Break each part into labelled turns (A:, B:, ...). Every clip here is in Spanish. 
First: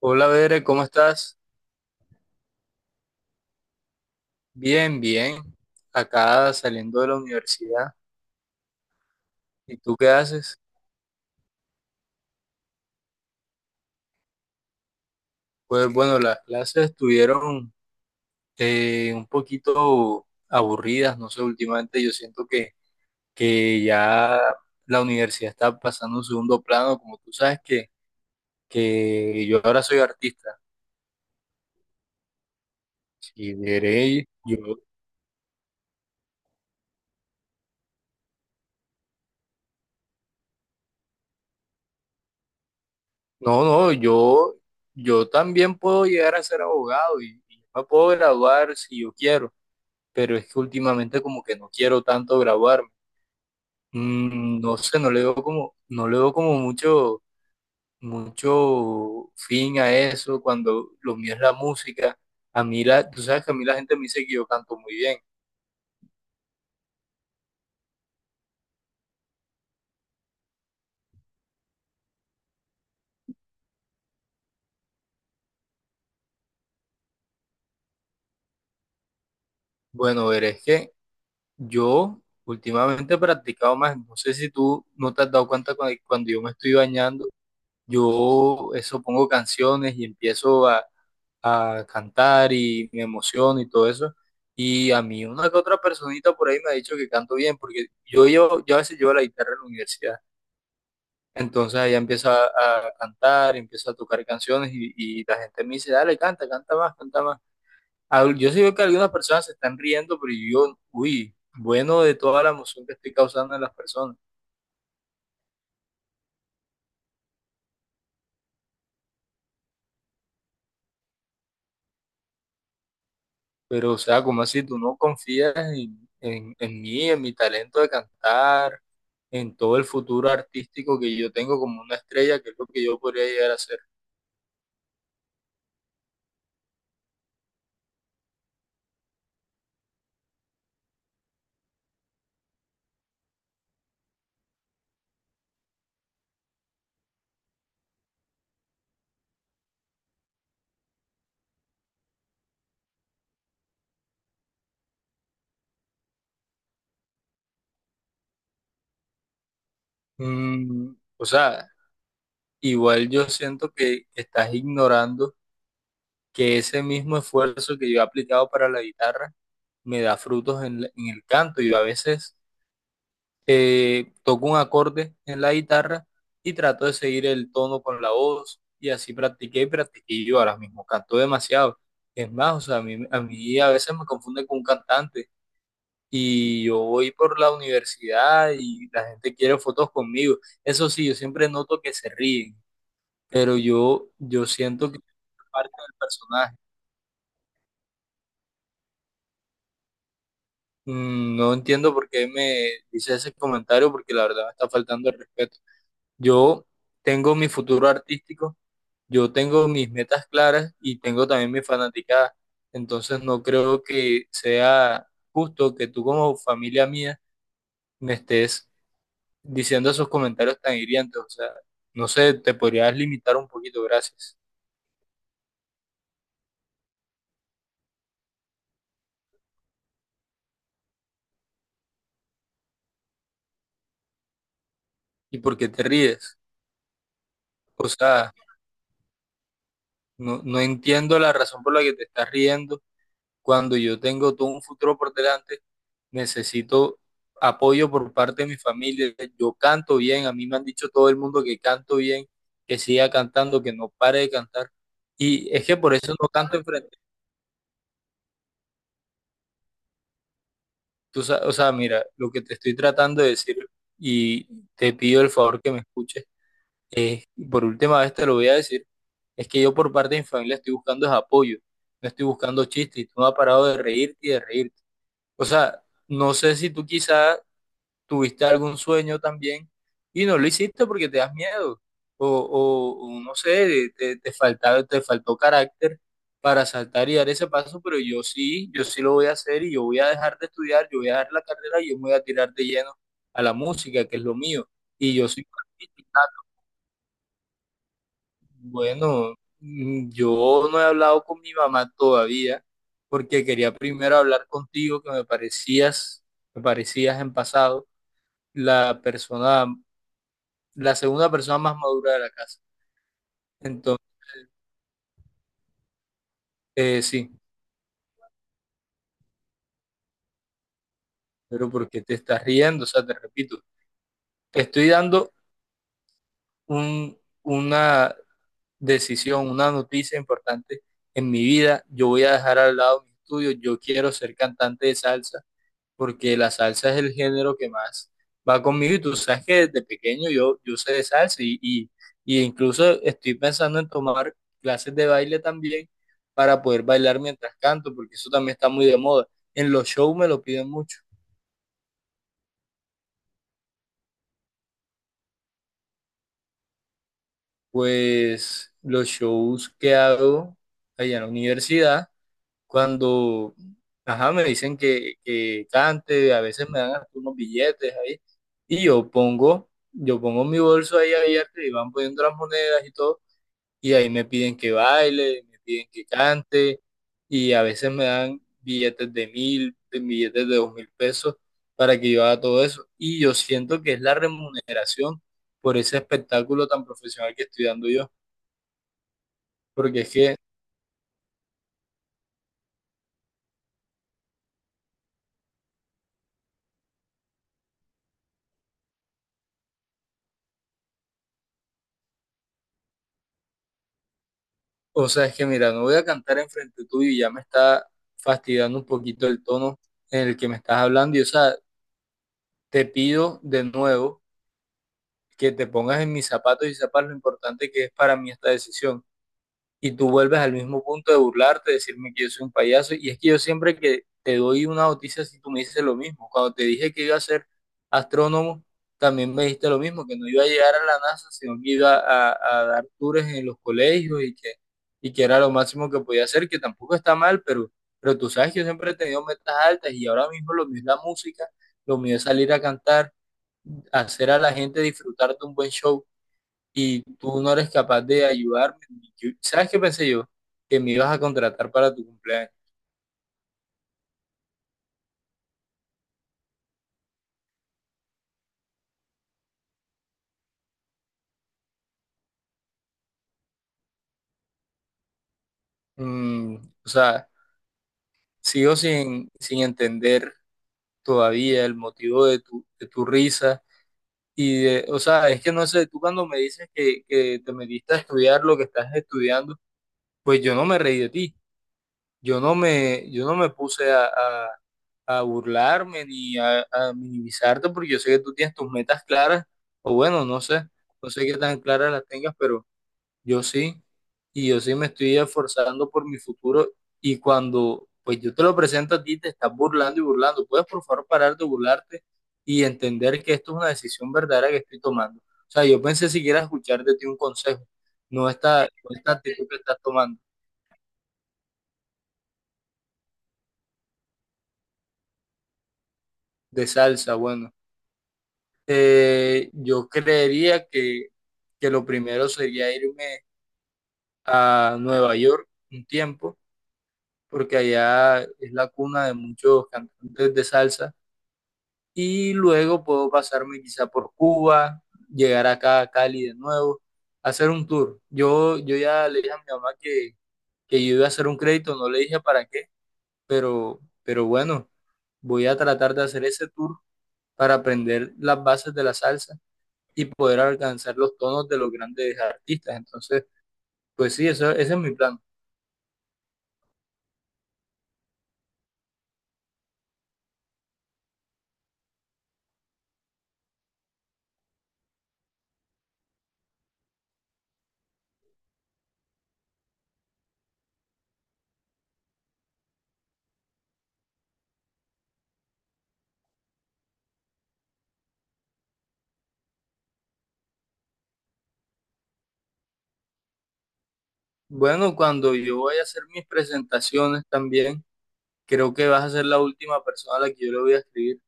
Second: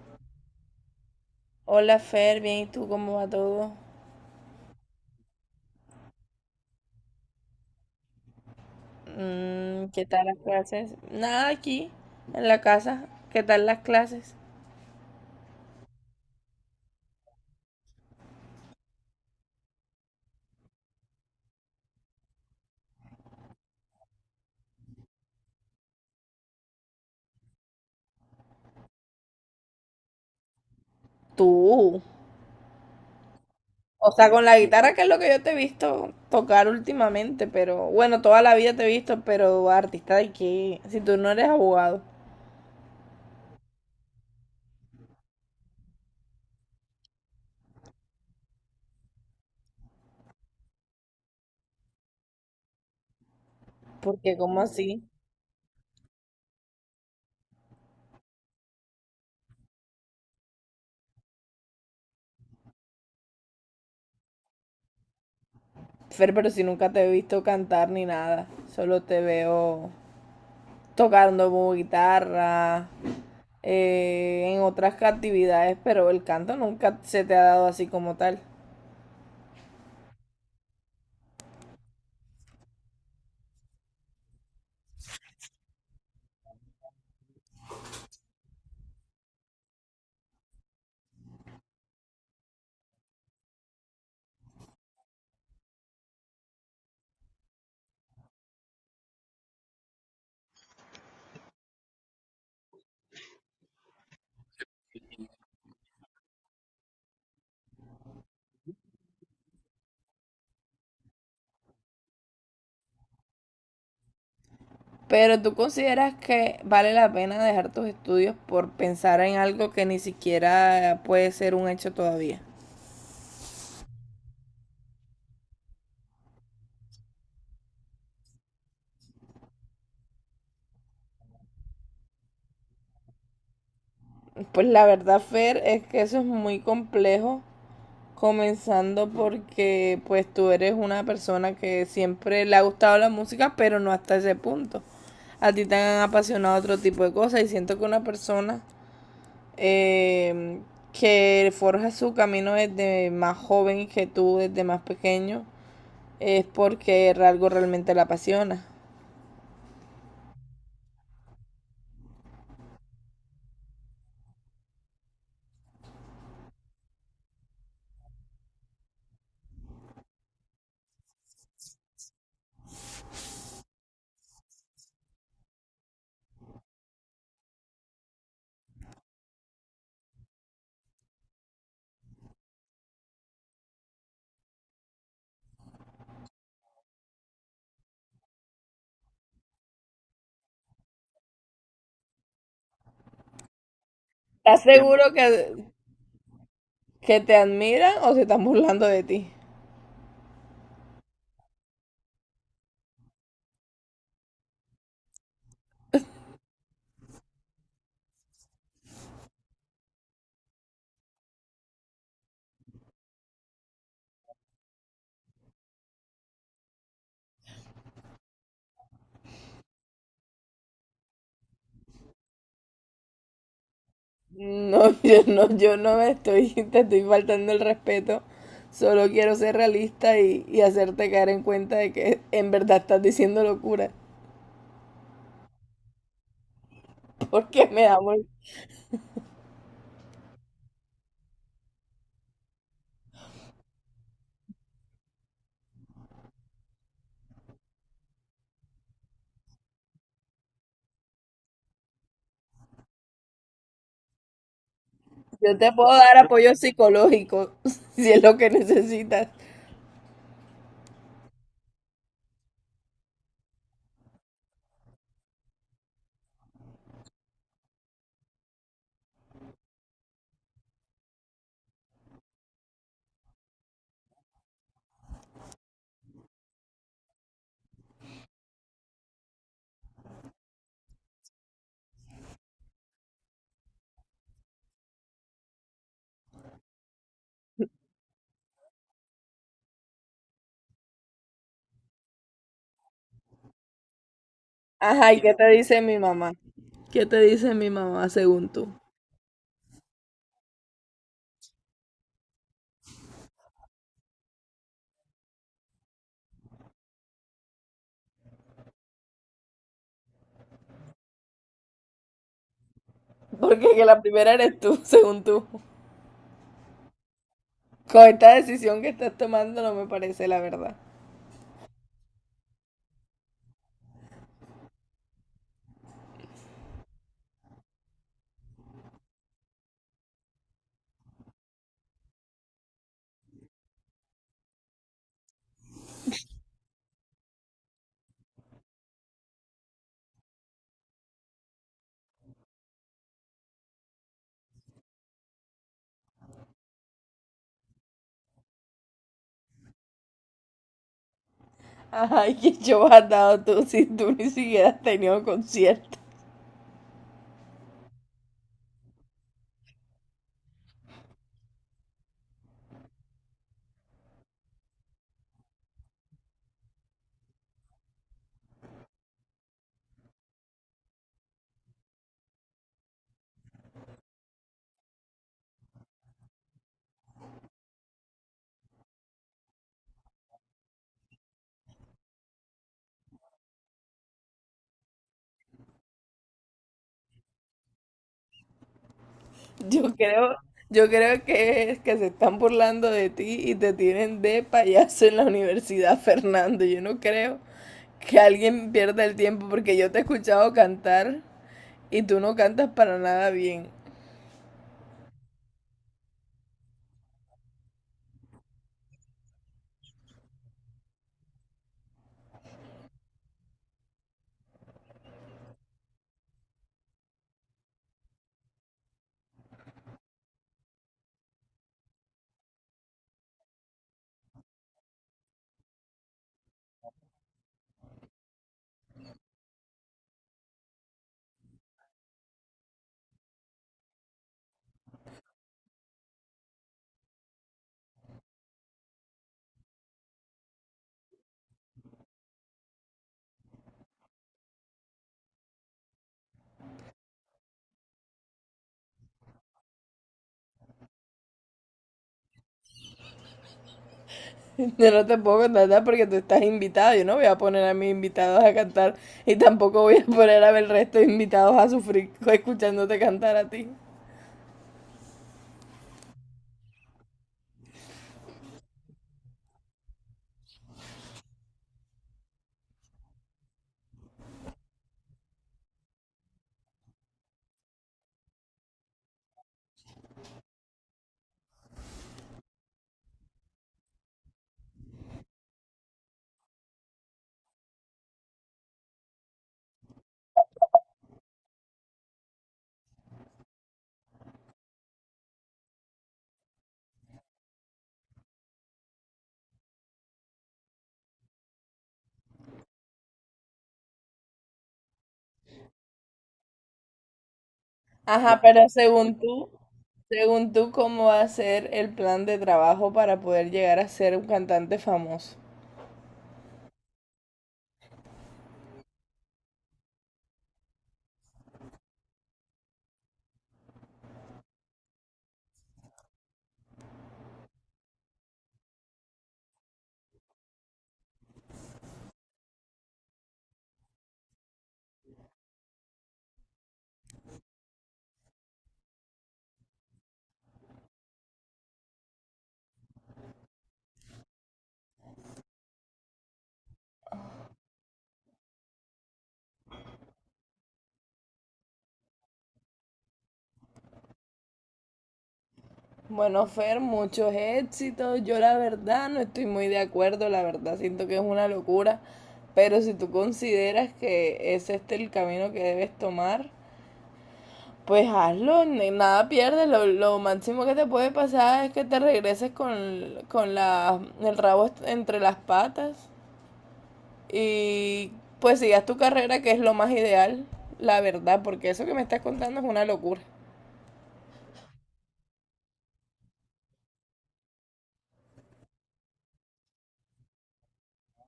A: Hola, Bere, ¿cómo estás?
B: Hola Fer, bien, ¿y tú cómo va todo?
A: Bien, bien. Acá saliendo de la universidad. ¿Y tú
B: ¿Qué
A: qué
B: tal las
A: haces?
B: clases? Nada aquí, en la casa. ¿Qué tal las clases?
A: Pues bueno, las clases estuvieron un poquito aburridas, no sé, últimamente yo siento que ya la universidad está pasando a un segundo plano, como tú sabes que yo ahora soy artista.
B: Tú.
A: Y
B: O
A: Bere,
B: sea, con la
A: yo,
B: guitarra, que es lo que yo te he visto tocar últimamente, pero bueno, toda la vida te he visto, pero artista de qué, si tú no eres abogado,
A: no, no, yo también puedo llegar a ser abogado y me puedo graduar si yo quiero. Pero es que últimamente como que no quiero tanto grabarme.
B: porque ¿cómo
A: Mm, no sé,
B: así?
A: no le veo no le veo como mucho fin a eso cuando lo mío es la música. A mí tú sabes que a mí la gente me dice que yo canto muy bien.
B: Fer, pero si nunca te he visto cantar ni nada, solo te veo tocando como guitarra, en otras actividades, pero el canto nunca se te ha dado así como tal.
A: Bueno, ver, es que yo últimamente he practicado más. No sé si tú no te has dado cuenta cuando yo me estoy bañando, yo eso pongo canciones y empiezo a cantar y me emociono y todo eso. Y a mí una que otra personita por ahí me ha dicho que canto bien, porque yo, yo a veces llevo la guitarra en la universidad. Entonces ella empieza a cantar, empieza a tocar canciones y la gente me dice, dale, canta, canta más, canta más. Ah, yo sí veo que algunas personas se están riendo, pero yo, uy, bueno, de toda la emoción que estoy causando en las personas.
B: Pero tú consideras que vale la pena dejar tus estudios por pensar en algo que ni siquiera puede ser un hecho todavía.
A: Pero, o sea, como así, tú no confías en mí, en mi talento de cantar en todo el futuro artístico que yo tengo como una estrella, que es lo que yo podría llegar a ser.
B: Pues la verdad, Fer, es que eso es muy complejo, comenzando porque pues tú eres una persona que siempre le ha gustado la música, pero no hasta ese punto. A ti te han apasionado otro tipo de cosas y siento que una persona eh, que forja su camino desde más joven que tú, desde más pequeño, es porque algo realmente la apasiona.
A: Mm, o sea, igual yo siento que estás ignorando que ese mismo esfuerzo que yo he aplicado para la guitarra me da frutos en el canto. Yo a veces toco un acorde en la guitarra y trato de seguir el tono con la voz, y así practiqué y practiqué, y yo ahora mismo canto demasiado. Es más, o sea, a mí a veces me confunde con un cantante, y yo voy por la universidad y la gente quiere fotos conmigo. Eso sí, yo siempre noto que se ríen, pero yo
B: ¿Estás
A: siento que es
B: seguro
A: parte del personaje.
B: que te admiran o se están burlando de ti?
A: Mm, no entiendo por qué me dice ese comentario, porque la verdad me está faltando el respeto. Yo tengo mi futuro artístico, yo tengo mis metas claras y tengo también mi fanaticada. Entonces no creo que sea justo que tú como familia mía me estés diciendo esos comentarios tan hirientes. O sea, no sé, te podrías limitar un poquito, gracias.
B: No, yo no, yo no me estoy, te estoy faltando el respeto. Solo quiero ser realista y, hacerte caer en cuenta de que en verdad estás diciendo locura.
A: ¿Y por qué te ríes?
B: Porque me
A: O
B: da muy-
A: sea, no, no entiendo la razón por la que te estás riendo cuando yo tengo todo un futuro por delante. Necesito apoyo por parte de mi familia. Yo canto bien, a mí me han dicho todo el mundo que canto bien, que siga cantando, que no pare de cantar. Y
B: Yo
A: es
B: te
A: que
B: puedo
A: por eso
B: dar
A: no
B: apoyo
A: canto enfrente.
B: psicológico si es lo que necesitas.
A: Tú, o sea, mira, lo que te estoy tratando de decir y te pido el favor que me escuches, Eh, por última vez te lo voy a decir, es que yo por parte de mi familia estoy buscando es apoyo, no estoy buscando chistes, y tú no has parado de reírte y de reírte. O sea, no sé si tú quizás tuviste algún sueño también y no lo hiciste porque te das miedo, o, o no sé, te faltaba, te faltó carácter para saltar y dar ese paso, pero yo sí, yo sí lo voy a hacer y yo voy a dejar de estudiar, yo voy a dejar la carrera y yo me voy a tirar de lleno a la música, que es lo mío,
B: Ajá,
A: y
B: ¿y
A: yo
B: qué
A: soy.
B: te dice mi mamá? ¿Qué te dice mi mamá según tú?
A: Bueno, mm, yo no he hablado con mi mamá todavía porque quería primero hablar contigo, que me parecías en pasado la persona, la segunda persona más madura de la casa.
B: Porque que la
A: Entonces,
B: primera eres tú, según tú.
A: sí,
B: Con esta decisión que estás tomando no me parece la verdad.
A: pero ¿por qué te estás riendo? O sea, te repito, te estoy dando un, una decisión, una noticia importante en mi vida. Yo voy a dejar al lado mis estudios, yo quiero ser cantante de salsa. Porque la salsa es el género que más va conmigo y tú sabes que desde pequeño yo, yo sé de salsa y incluso estoy pensando en tomar clases de baile también para poder bailar mientras canto, porque eso también está muy de moda. En los shows me lo piden mucho,
B: Ajá, ¿y qué show has dado tú si tú ni siquiera has tenido concierto?
A: pues los shows que hago allá en la universidad. Cuando, ajá, me dicen que cante, a veces me dan hasta unos billetes ahí, y yo pongo mi bolso ahí abierto y van poniendo las monedas y todo, y ahí me piden que baile, me piden que cante, y a veces me dan billetes de 1000, de billetes de 2000 pesos para que yo haga todo eso, y yo siento que es la remuneración por ese espectáculo tan profesional que estoy dando yo,
B: Yo
A: porque es
B: creo,
A: que...
B: yo creo que es que se están burlando de ti y te tienen de payaso en la universidad, Fernando. Yo no creo que alguien pierda el tiempo porque yo te he escuchado cantar y tú no cantas para nada bien.
A: O sea, es que mira, no voy a cantar enfrente tuyo y ya me está fastidiando un poquito el tono en el que me estás hablando. Y o sea, te pido de nuevo que te pongas en mis zapatos y sepas lo importante que es para mí esta decisión. Y tú vuelves al mismo punto de burlarte, decirme que yo soy un payaso. Y es que yo siempre que te doy una noticia, si tú me dices lo mismo. Cuando te dije que iba a ser astrónomo, también me dijiste lo mismo, que no iba a llegar a la NASA, sino que iba a dar tours en los colegios y que era lo máximo que podía hacer, que tampoco está mal, pero tú sabes que yo siempre he tenido metas altas y ahora mismo lo mío es la música, lo mío es salir a cantar, hacer a la gente disfrutar de un buen show y tú no eres capaz de ayudarme. ¿Sabes qué pensé yo? Que me ibas a contratar para tu cumpleaños.
B: Yo no te puedo contratar porque tú estás invitado. Yo no voy a poner a mis invitados a cantar y tampoco voy a poner a ver resto de invitados a sufrir escuchándote cantar a ti.
A: Mm, o sea, sigo sin entender todavía el motivo de tu risa. Y de, o sea, es que no sé, tú cuando me dices que te metiste a estudiar lo que estás estudiando, pues yo no me reí de ti. Yo no yo no me puse a burlarme ni a minimizarte, porque yo sé que tú tienes tus metas claras, o bueno, no sé, no sé qué tan claras las tengas, pero yo sí, y yo sí me estoy esforzando por mi futuro, y cuando pues yo te lo presento a ti te estás burlando y burlando. ¿Puedes por favor parar de burlarte y entender que esto es una decisión verdadera que estoy tomando? O sea, yo pensé siquiera escuchar de ti un consejo,
B: Ajá, pero
A: no esta actitud que estás tomando
B: según tú, ¿cómo va a ser el plan de trabajo para poder llegar a ser un cantante famoso?
A: de salsa, bueno. Yo creería que lo primero sería irme a Nueva York un tiempo, porque allá es la cuna de muchos cantantes de salsa y luego puedo pasarme quizá por Cuba, llegar acá a Cali de nuevo, hacer un tour. Yo ya le dije a mi mamá que yo iba a hacer un crédito, no le dije para qué, pero bueno, voy a tratar de hacer ese tour para aprender las bases de la salsa y poder alcanzar los tonos de los grandes artistas. Entonces, pues sí, eso, ese es mi plan.
B: Bueno, Fer, muchos éxitos. Yo la verdad no estoy muy de acuerdo, la verdad siento que es una locura, pero si tú consideras que ese es este el camino que debes tomar, pues hazlo, nada pierdes. Lo máximo que te puede pasar es que te regreses con, el rabo entre las patas y pues sigas tu carrera, que es lo más ideal, la verdad, porque eso que me estás contando es una locura.
A: Bueno, cuando yo voy a hacer mis presentaciones también, creo que vas a ser la última persona a la que yo le voy a escribir.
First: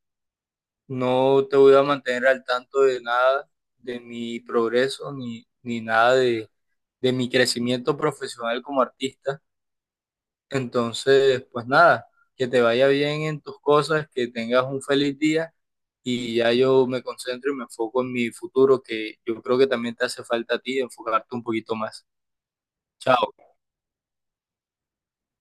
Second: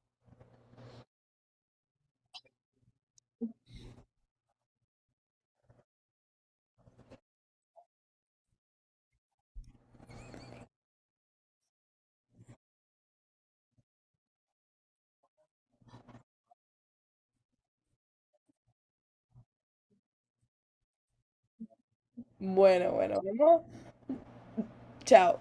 A: No te voy a mantener al tanto de nada de mi progreso ni nada de, de mi crecimiento profesional como artista. Entonces, pues nada, que te vaya bien en tus cosas, que tengas un feliz día y ya yo me concentro y me enfoco en mi futuro, que yo creo que también te hace falta a ti enfocarte un poquito más.
B: Bueno, bueno,
A: Chao.
B: vamos. Chao.